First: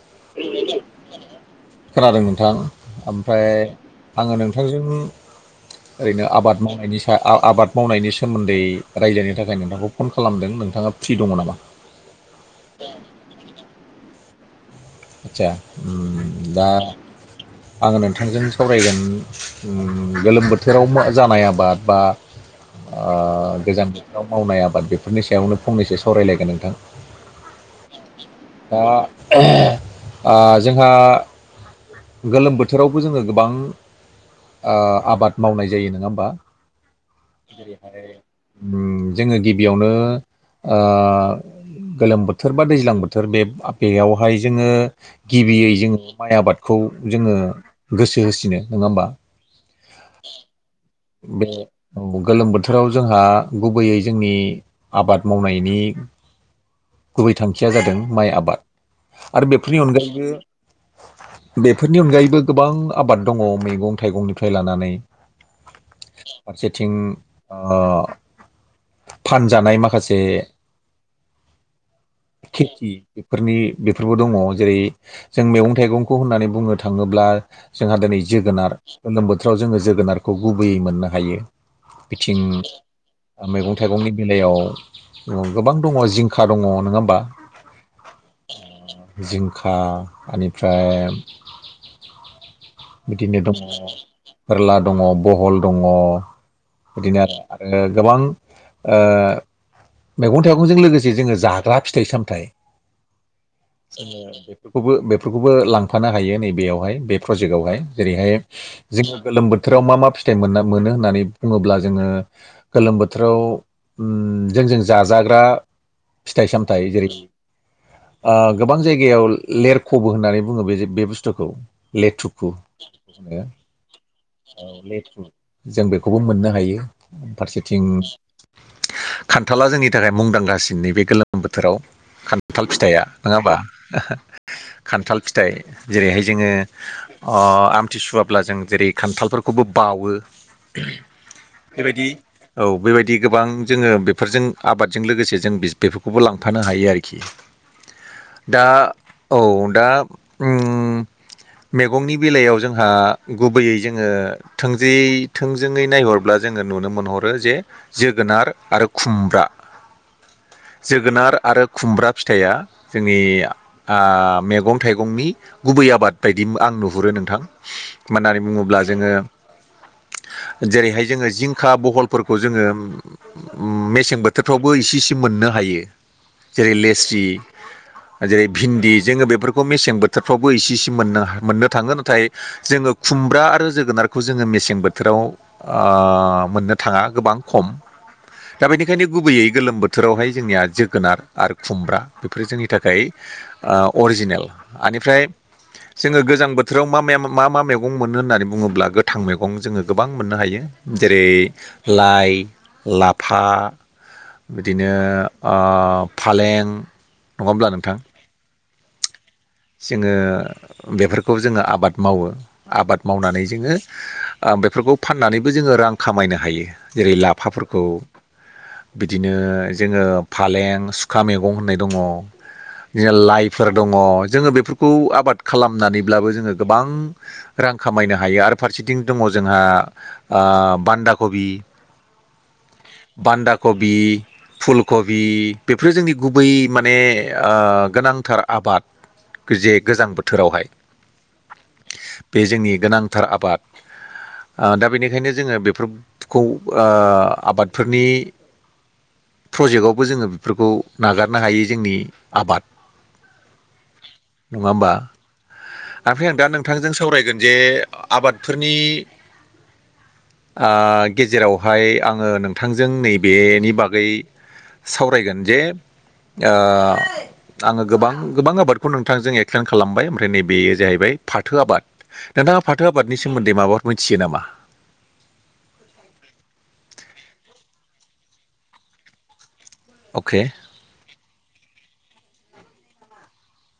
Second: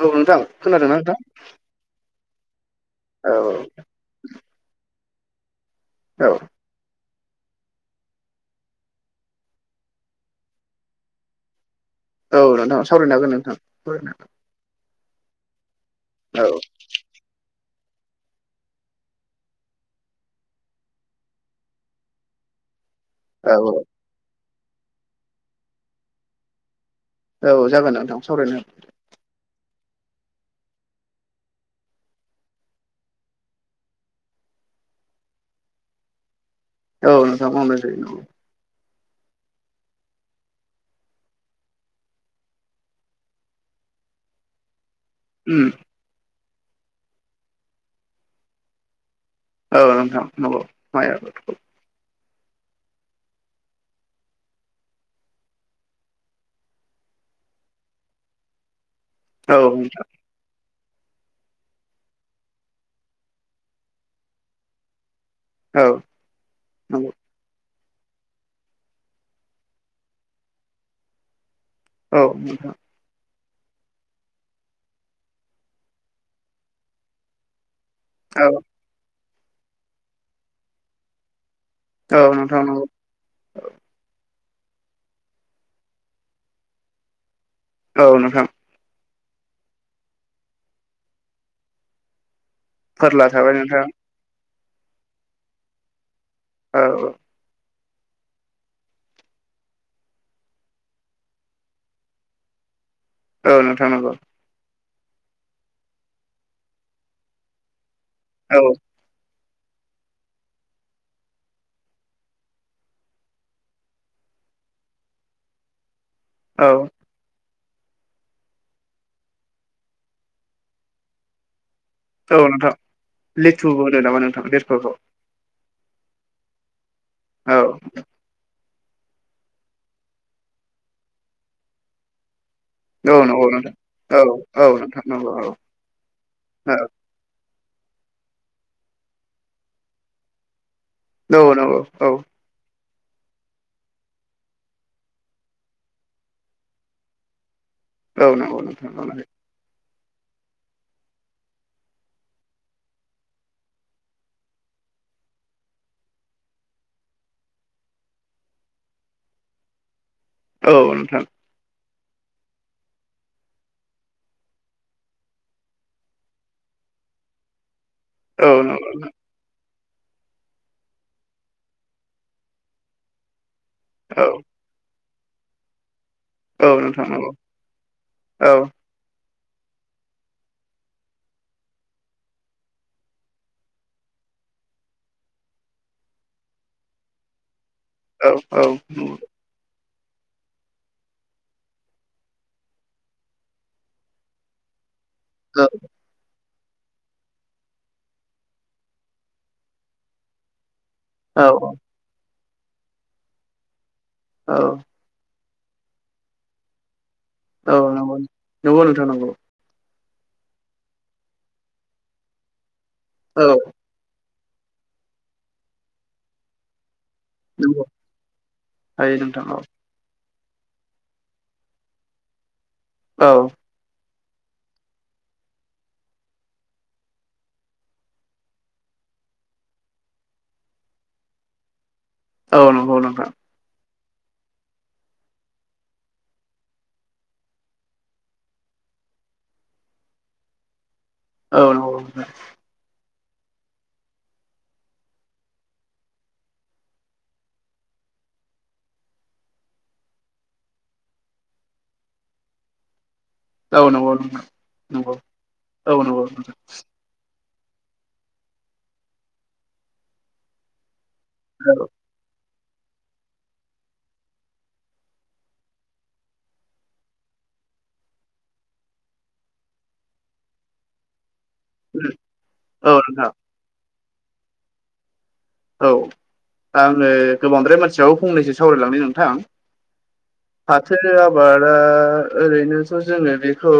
औ नोंथां खोनादोंना नोंथां खोनादोंमोनथां औ ओमफ्राय आङो नोंथांजों औ ओरैनो आबाद मावनायनि आबाद मावनायनि सोमोन्दै रायजोनि थाखाय नोंथांखौ फन खालामदों नोंथाङा फ्रि दङ नामा औ नोंथांा सावरायनो हागोन नोंथां सरायनो हागोन आतसा औ दा आङो नोंथांजों सावरायगोन गोलोम बोथोराव जानाय आबाद बा औ गोजान बिथिङाव मावनाय आबाद बेफोरनि सायावनो फंनैसो सावरायलायगोन नोंथां औ जागोन नंथां सावरायनो दा जोंहा गोलोम बोथोरावबो जोङो गोबां आबाद मावनाय जायो नङा होमबा औ नोंथां मावनाय जायो जेरैहाय नंगौ जोङो गिबियावनो गोलोम बोथोर बा दैज्लां बोथोर बे बेयावहाय जोङो उम गिबियै जोङो माइ आबादखौ जोङो गोसो होसिनो नङा होमबा? औ नोंथां नंगौ माइ आबाद औ औ गोलोम बोथोराव जोंहा गुबैयै जोंनि आबाद मावनायनि गुबै थांखिया जादों माइ आबाद आरो औ बेफोरनि नोंथां अनगायैबो बेफोरनि अनगायैबो गोबां आबाद दङ मैगं थाइगंनिफ्राय लानानै औ फारसेथिं नंगौ फानजानाय माखासे औ नोंथां खेथि बेफोरनि बेफोरबो दङ जेरै जों मैगं थाइगंखौ होननानै बुंनो थाङोब्ला जोंहा दिनै औ जोगोनार गोलोम बोथोराव जोङो जोगोनारखौ गुबैयै मोननो हायो औ बिथिं नोंथां नंगौ ओ मैगं थाइगंनि बेलायाव गोबां दङ जिंखा दङ नङा होमबा औ नोंथां जिंखा एनिफ्राय फोरला बिदिनो थाबाय दङ नोंथां फोरला दङ बहल दङ औ बिदिनो आरो आरो गोबां ओ मैगं थाइगंजों लोगोसे जोङो जाग्रा फिथाइ सामथाइ औ नोंथां नंगौ जोङो बेफोरखौबो बेफोरखौबो लांफानो हायो नैबेयावहाय बे प्रजेक्टआवहाय जेरैहाय औ जोङो गोलोम बोथोराव मा मा फिथाइ मोन मोनो होननानै बुङोब्ला जोङो गोलोम बोथोराव जों जों जाजाग्रा फिथाइ औ सामथाइ जेरै आ गोबां जायगायाव लेरख'बो होननानै बुङो बे बे बुस्थुखौ औ लेथुफुो नोंथां लिथुबो होनो नामा नोंथां औ लिरख'खौ लेथु जों बेखौबो मोननो हायो औ फारसेथिं खान्थाला जोंनि थाखाय मुंदांखासिन नैबे गोलोम बोथोराव खान्थाल फिथाइया औ नङा नंगौ हबा नोंथां औ औ नोंथां खान्थाल नंगौ औ फिथाइ जेरैहाय जोङो औ अ आमथि सुवाब्ला जों जेरै खान्थालफोरखौबो बावो नंगौ बेबायदि औ औ बेबायदि गोबां जोङो बेफोरजों आबादजों लोगोसे जों बेफोरखौबो लांफानो हायो आरोखि औ नंगौ दा नोंथां औ दा ओम मेगंनि बेलायाव जोंहा गुबैयै जोङो थोंजोयै थोंजोङै नायहरब्ला जोङो नुनो मोनहरो जे जोगोनार आरो खुमब्रा औ नोंथां जोगोनार आरो खुमब्रा फिथाइया जोंनि ओ मैगं थाइगंनि गुबै आबाद बायदि आं नुहुरो नोंथां मा होननानै औ बुङोब्ला नंगौ जोङो जेरैहाय जोङो जिंखा बहलफोरखौ जोङो ओम मेसें औ बोथोरफ्रावबो इसे इसे मोननो हायो औ जेरै नोंथां लेस्रि नंगौ जेरै औ भिन्दि जोङो बेफोरखौ मेसें बोथोरफ्रावबो इसे इसे मोननो मोननो थाङो नाथाय जोङो खुमब्रा आरो जोगोनारखौ जोङो मेसें बोथोराव ओ मोननो थाङा गोबां खम औ औ दा बेनिखायनो नंगौ गुबैयै गोलोम बो थोरावहाय जोंनिया जोगोनार आरो खुमब्रा बेफोरो जोंनि थाखाय ओ अरिजिनेल आनिफ्राय [unintelligible] जोङो गोजां बोथोराव मा मे मा मा मैगं मोनो होननानै बुङोब्ला गोथां मैगं जोङो गोबां मोननो हायो जेरै औ लाइ लाफा औ बिदिनो ओ फालें नङा होमब्ला औ नोंथां नंगौ नंगौ नोंथां नंगौ जोङो बेफोरखौ जोङो आबाद मावो आबाद मावनानै औ जोङो ओ बेफोरखौ फाननानैबो जोङो रां खामायनो हायो जेरै लाब फाफोरखौ नंगौ हायो बिदिनो नोंथां औ जोङो फालें सुखा मेगं होननाय दङ जे औ लाइफोर दङ जोङो बेफोरखौ आबाद खालामनानैब्लाबो जोङो गोबां रां खामायनो हायो आरो फारसेथिं दङ जोंहा ओ बान्दा कबि औ नंगौ नोंथां बान्दा कबि फुलखबि बेफोरो जोंनि गुबै माने ओ गोनांथार आबाद जे गोजां बोथोरावहाय औ नंगौ नोंथां बे जोंनि गोनांथार आबाद आ दा बेनिखायनो जोङो बेफोरखौ ओ आबादफोरनि प्रजेक्टआवबो जोङो बेफोरखौ नागारनो हायो जोंनि आबाद औ नोंगौ नङा होमबा ओमफ्राय आं दा नोंथां नोंथांजों सावरायगोन जे आबादफोरनि ओ औ गेजेरावहाय आङो नोंथांजों नैबेनि बागै सावरायगोन जे आङो गोबां गोबां आबाद बे खौ नोंथांजों एक्सप्लेन खालामबाय ओमफ्राय नैबेयो जाहैबाय फाथो आबाद नोंथाङा फाथो औ आबादनि नोंथां सोमोन्दै माबाफोर मिथियो नामा औ दा आङो गोबांद्राय मानसियाव फंनैसो सावरायलांनो नोंथां अके फाथो आबादा ओरैनोथ' जोङो बेखौ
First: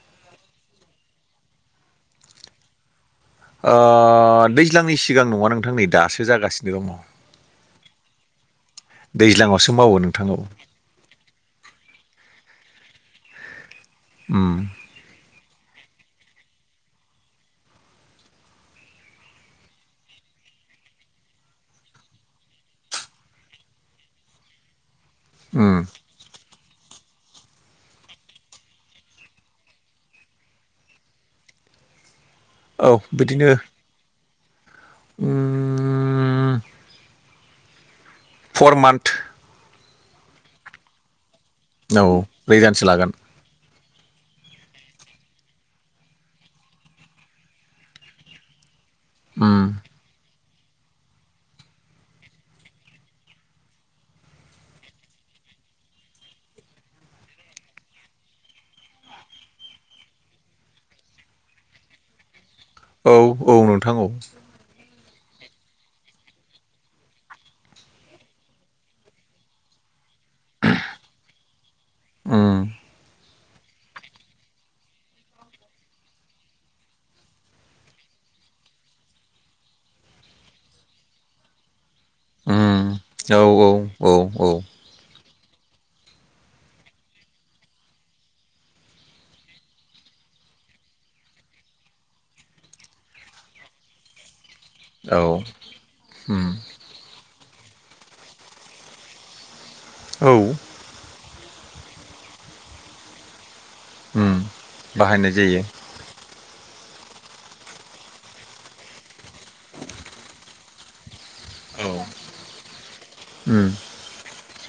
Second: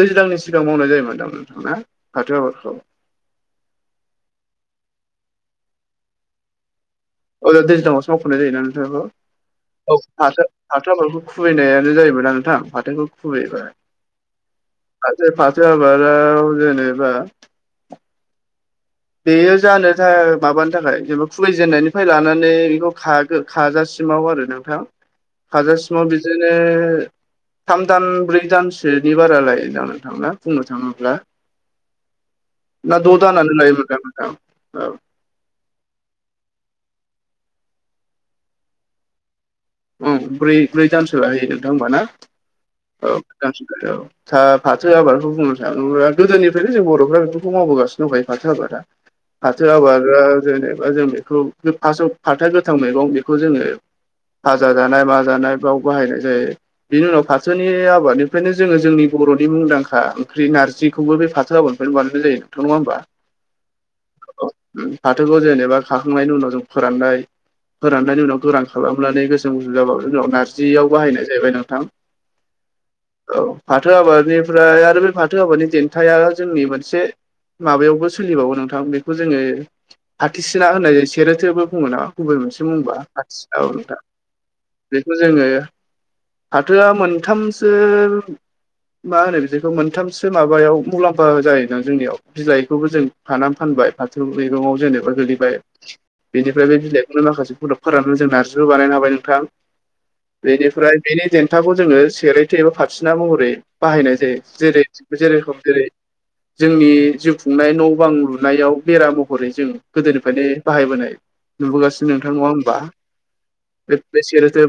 दैज्लांनि सिगां मावनाय जायोमोनदां नोंथांना फाथो आबादखौ ओ दैज्लांनि सिगां नङा नोंथां नै दासो जागासिनो दङ औ दैज्लांवसो मावख'नाय जायो ना नोंथांखौ दैज्लाङावसो मावो औ नोंथां फाथो फाथो आदफोरखौ खुबैनायानो जाहैबायना नोंथां फाथोखौ खुबैबाय उम ससे फाथो आबादाव जेनेबा बेयो जानो थाखाय माबानि थाखाय जेनेबा खुगै जेननायनिफ्राय लानानै बेखौ खागो खाजासिमाव आरो नोंथां लांदां हाजासिमाव बिदिनो थाम दान ब्रै दानसोनि बारा लायदां नोंथां बुंनो थाङोब्ला लांदां ना द' दाना लायोमोन नोंथां नोंथां औ ओम फर मान्थ ओम ब्रै ब्रै दानसो लायो नोंथां होमबा ना औ नै दानसो लागोन औ ब्रै दानसो औ सा फाथो आबादखौ बुंनो साना गोदोनिफ्रायनो जों बर'फ्रा बेफोरखौ मावबोगासिनो दंखायो फाथो आबादा उम फाथो आबादा जेनेबा जों बेखौ फास्स्टआव फाथो गोथां मैगं बेखौ जोङो भाजा जानाय मा जानाय बाव बाहायनाय जायो बिनि उनाव फाथोनि आबादनिफ्रायनो जोङो जोंनि बरनि मुंदांखा ओंख्रि नारजिखौबो बे फाथो आबाद बे बानायनाय जायो नोंथां नङा होमबा औ औ नोंथां औ फाथोखौ जेनेबा खाखांनायनि उनाव जों फोराननाय फोराननायनि उनाव गोरान खालामनानै [unintelligible] नारजियाव बाहायनाय जाहैबाय नोंथां उम औ फाथो आबादनिफ्राय आरो बे फाथो आबादनि देन्थाया जोंनि मोनसे माबायावबो सोलिबावो नोंथां बेखौ जोङो फाथिसिना होनो सेरोथोबो बुङो ना गुबै मोनसे उम बुंबा औ फाथिसिना औ औ औ बेखौ जोङो फाथोआ मोनथामसो मा होनो बिदिखौ मोनथामसो माबायाव मुलाम्फा जायोना जोंनियाव बिलाइखौबो जों खानानै फानबाय फाथौ मैगंङाव जेनेबा औ गोलैबाय उम बेनिफ्राय बे बिलाइ नो माखासे प्रदाक फोरानो जों नारजिबो बानायनो हाबाय नोंथां औ बेनिफ्राय बेनि देन्थाखौ जोङो सेरैथो एबा फाथिसिना महरै बाहायनाय जायो जेरै जेरेखम जेरै लांदां जोंनि जिउ खुंनाय न बां लुनायाव बेरा महरै जों गोदोनिफ्रायनो बाहायबोनाय नुबोगासिनो नोंथां नङा होमबा उम बे बे सेरोथो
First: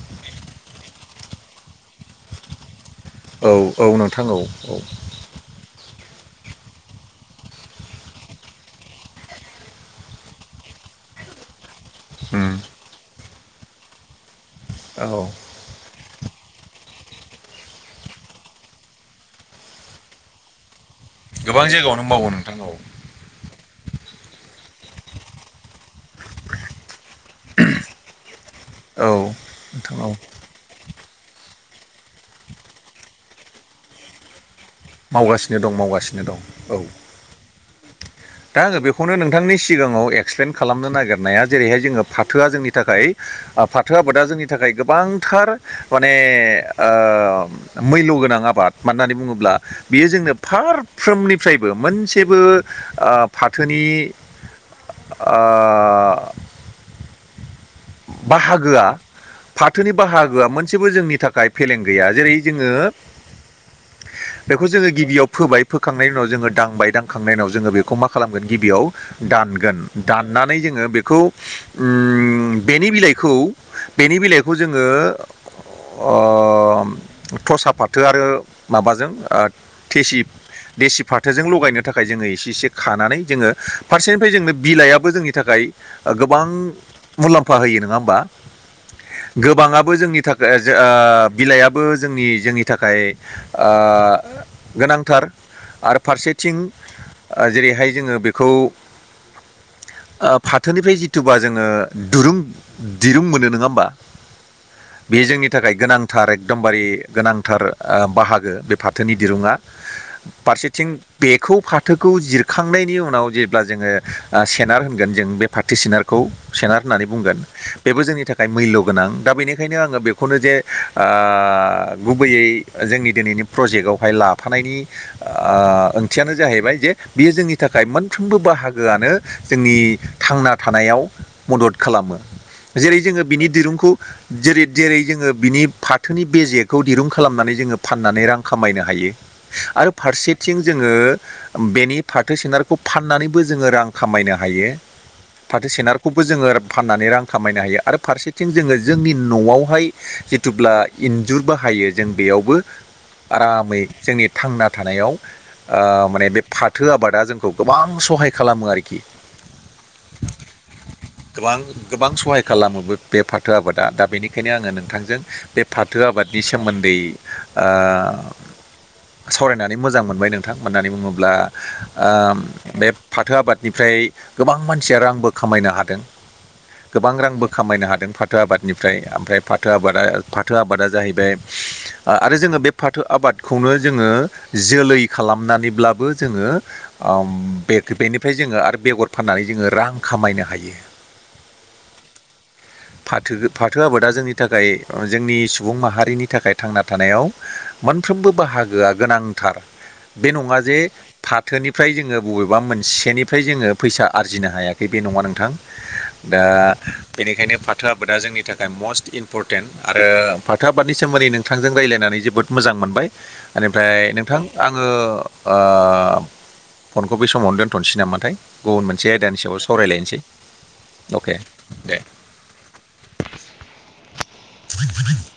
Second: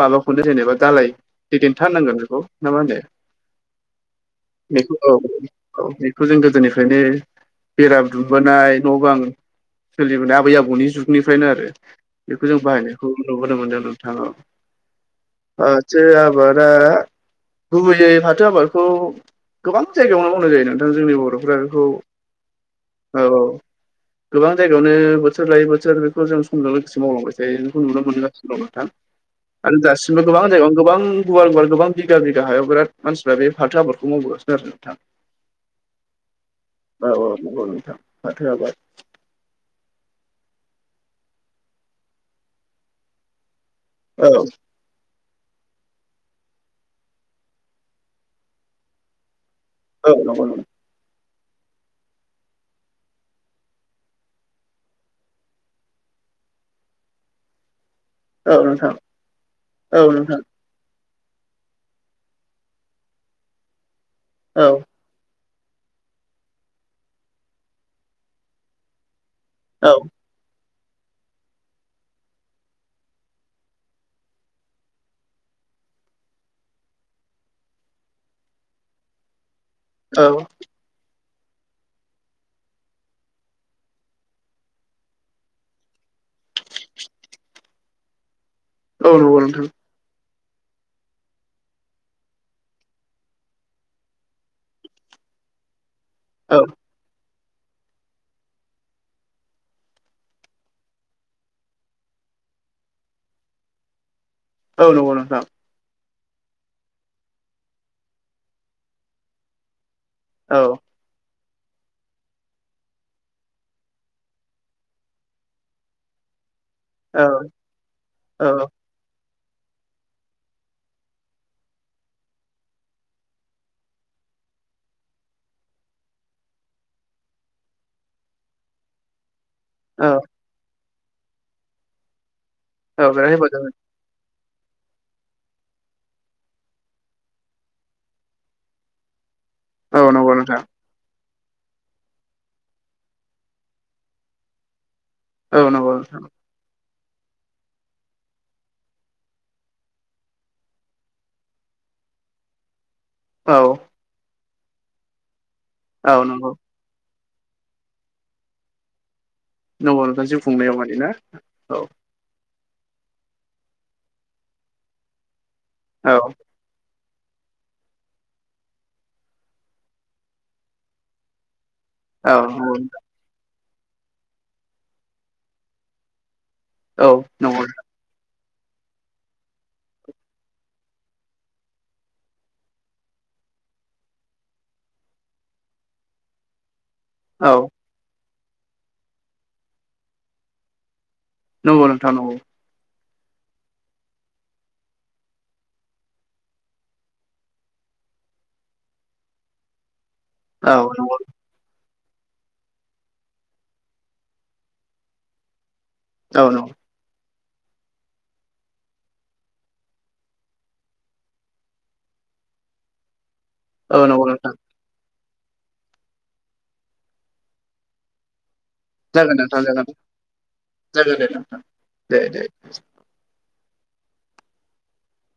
माबाखौनो जेनेबा दालाय देन्था होननांगोन बेखौ ना मा होनो औ औ नोंथां औ औ बेखौ औ औ बेखौ जों गोदोनिफ्रायनो बेरा दुमबोनाय न' बां सोलिबोनाय आबै आबौनि जुगनिफ्रायनो आरो बेखौ उम जों बाहायनायखौ नुबोनो मोनदों नोंथां औ। औ। फाथो आबादा गुबैयै फाथो आबादखौ गोबां जायगायावनो मावनाय जायो नों थां जोंनि बरफ्रा गोबां बेखौ जायगायावनो मावो नोंथां औ औ। गोबां जायगायावनो बोथोर लायै बोथोर बेखौ जों समजों लोगोसे मावलांबाय थायो बेखौ नुनो मोनबोगासिनो दं नोंथां। औ। आरो नोंथां औ दासिमबो गोबां जायगायावनो गोबां गुवार गुवार गोब बिघा बिघा हायाव बिराद मानसिफ्रा बे फाथो आबादखौ मावबोगासिनो आरो मावगासिनो दं मावगासिनो दं औ औ औ नोंगौ नोंथां फाथो दा आबाद आंङो बे खौनो नोंथांनि सिगाङाव एक्सप्लेन खालामनो नागिरनाया जेरैहाय जोङो फाथोआ जोंनि थाखाय आफाद फाथो आबादा जोंनि थाखाय गोबांथार माने ओ मैल्य गोनां आबाद मानो होननानै बुङोब्ला बियो औ जोंनो नंगौ नंगौ फारफ्रोम निफ्रायबो मोनसेबो ओ फाथोनि ओ औ बाहागोआ नोंथां फाथोनि औ नोंथां बाहागोआ मोनसेबो जोंनि थाखाय फेलें गैया जेरै जोङो बेखौ औ जोङो गिबियाव फोबाय फोखांनायनि उनाव जोङो दांबाय दांखांनायनि उनाव जोङो बेखौ मा खालामोन गिबियाव दानगोन औ दान नानै जोङो बेखौ उम बेनि बिलाइखौ बेनि बिलाइखौ जोङो ओ थसा फाथो आरो माबाजों ओ थेसि औ देसि फाथोजों लगायनो थाखाय जोङो एसे एसे खानानै जोङो फारसेनिफ्राय जोंनो बिलाइयाबो जोंनि थाखाय ओ गोबां मुलाम्फा होयो नंङा होमबा औ नंगौ नोंथां गोबाङा बो जोंनि थाखाय जो ओ बिलाइयाबो जोंनि जोंनि थाखाय ओ गोनांथार आरो फारसेथिं औ ओ जेरैहाय जोङो बेखौ ओ फाथोनिफ्राय जिथुबा जोङो दुरुं दिरुं मोनो नङा होमबा औ नंगौ बे नोंथां जोंनि थाखाय गोनां थार एकदमबारे गोनांथार ओ बाहागो बे फाथोनि दिरुङा। औ फारसेथिं बेखौ फाथोखौ जिरखांनायनि उनाव जेब्ला जोङो ओ सेनार होनगोन जों बे फाथो सेनारखौ सेनार होननानै औ बुंगोन बेबो जोंनि थाखाय औ मुल्य। गोनां दा बेनिखायनो आंङो बेखौनो जे ओ गुबैयै जोंनि दिनैनि प्रजेक्टआवहाय लाफानायनि ओ ओंथियानो जाहैबाय जे बियो जोंनि थाखाय मोनफ्रोमबो बाहागोआनो जोंनि औ थांना थानायाव मदद खालामो जेरै औ जोङो बिराद बिनि हेफाजाब दिरुंखौ जेरै जेरै जोङो बिनि फाथोनि बेजेखौ दिरुं खालामनानै जोङो फाननानै रां खामायनो हायो। आरो औ नंगौ नोंथां फारसेथिं जोङो बेनि फाथो सोनारखौ फाननानैबो जोङो रां खामायनो हायो औ फाथो नंगौ नोंथां सोनारखौबो जोङो फाननानै रां खामायनो हायो आरो फारसेथिं जोङो जोंनि न'आवहाय जिथुब्ला इन्जुर बाहायो जों बेयावबो औ आरामै जोंनि थांना थानायाव ओ औ माने बे नंगौ फा थो आबादा जोंखौ गोबां सहाय खालामो आरोखि। औ औ नोंथां जिउ खुंनायाव माने ना? गोबां औ गोबां सहाय खालामो बे बे फाथो आबादा दा बेनिखायनो आंङो नोंथांजों बे फाथो औ आबादनि सो सोमोन्दै ओ सावरायनानै मोजां मोनबाय नोंथां। मानो होननानै बुङोब्ला ओ औ नंगौ बे फाथो आबादनिफ्राय गोबां मानसिया रांबो खामायनो हादों। गोबां औ रांबो नंगौ खामायनो हादों फाथ फाथो आबादनिफ्राय ओमफ्राय फाथो आबादा फाथो आबादा जाहैबाय ओ आरो जोङो बे फाथो आबादखौनो जोङो जोलै खालामनानैब्लाबो जोङो ओम औ। बेफोरबायनिफ्राय जोङो आरो बेगर फाननानै जोङो रां खामायनो हायो। नंगौ नोंथां नंगौ। फाथो-फाथो आबादा अ जोंनि थाखाय जोंनि सुबुं माहारिनि थाखाय थांना थानायाव मोनफ्रोमबो बाहागोआ गोनांथार बे नंङा औ जे नंगौ फा थोनिफ्राय जोङो बबेबा मोनसेनिफ्राय जोङो फैसा आरजिनो हायाखै बे नङा नोंथां। दा औ नंगौ बेनिखायनो फाथो आबादा जोंनि थाखाय मस्ट इम्परटेन्ट। आरो फाथो आबादनि सोमोन्दै नोंथांजों रायज्लायनानै जोबोद मोजां मोनबाय ओनिफ्राय औ नंगौ नोंथां आं ङो ओ फनखौ बै समावनो दोनथ'नोसै नामाथाय। गुबुन मोनसे जागोन आयदानि सायाव नोंथां जागोन सावरायलायनोसै। जागोन दे अके नोंथां दे [unintelligible]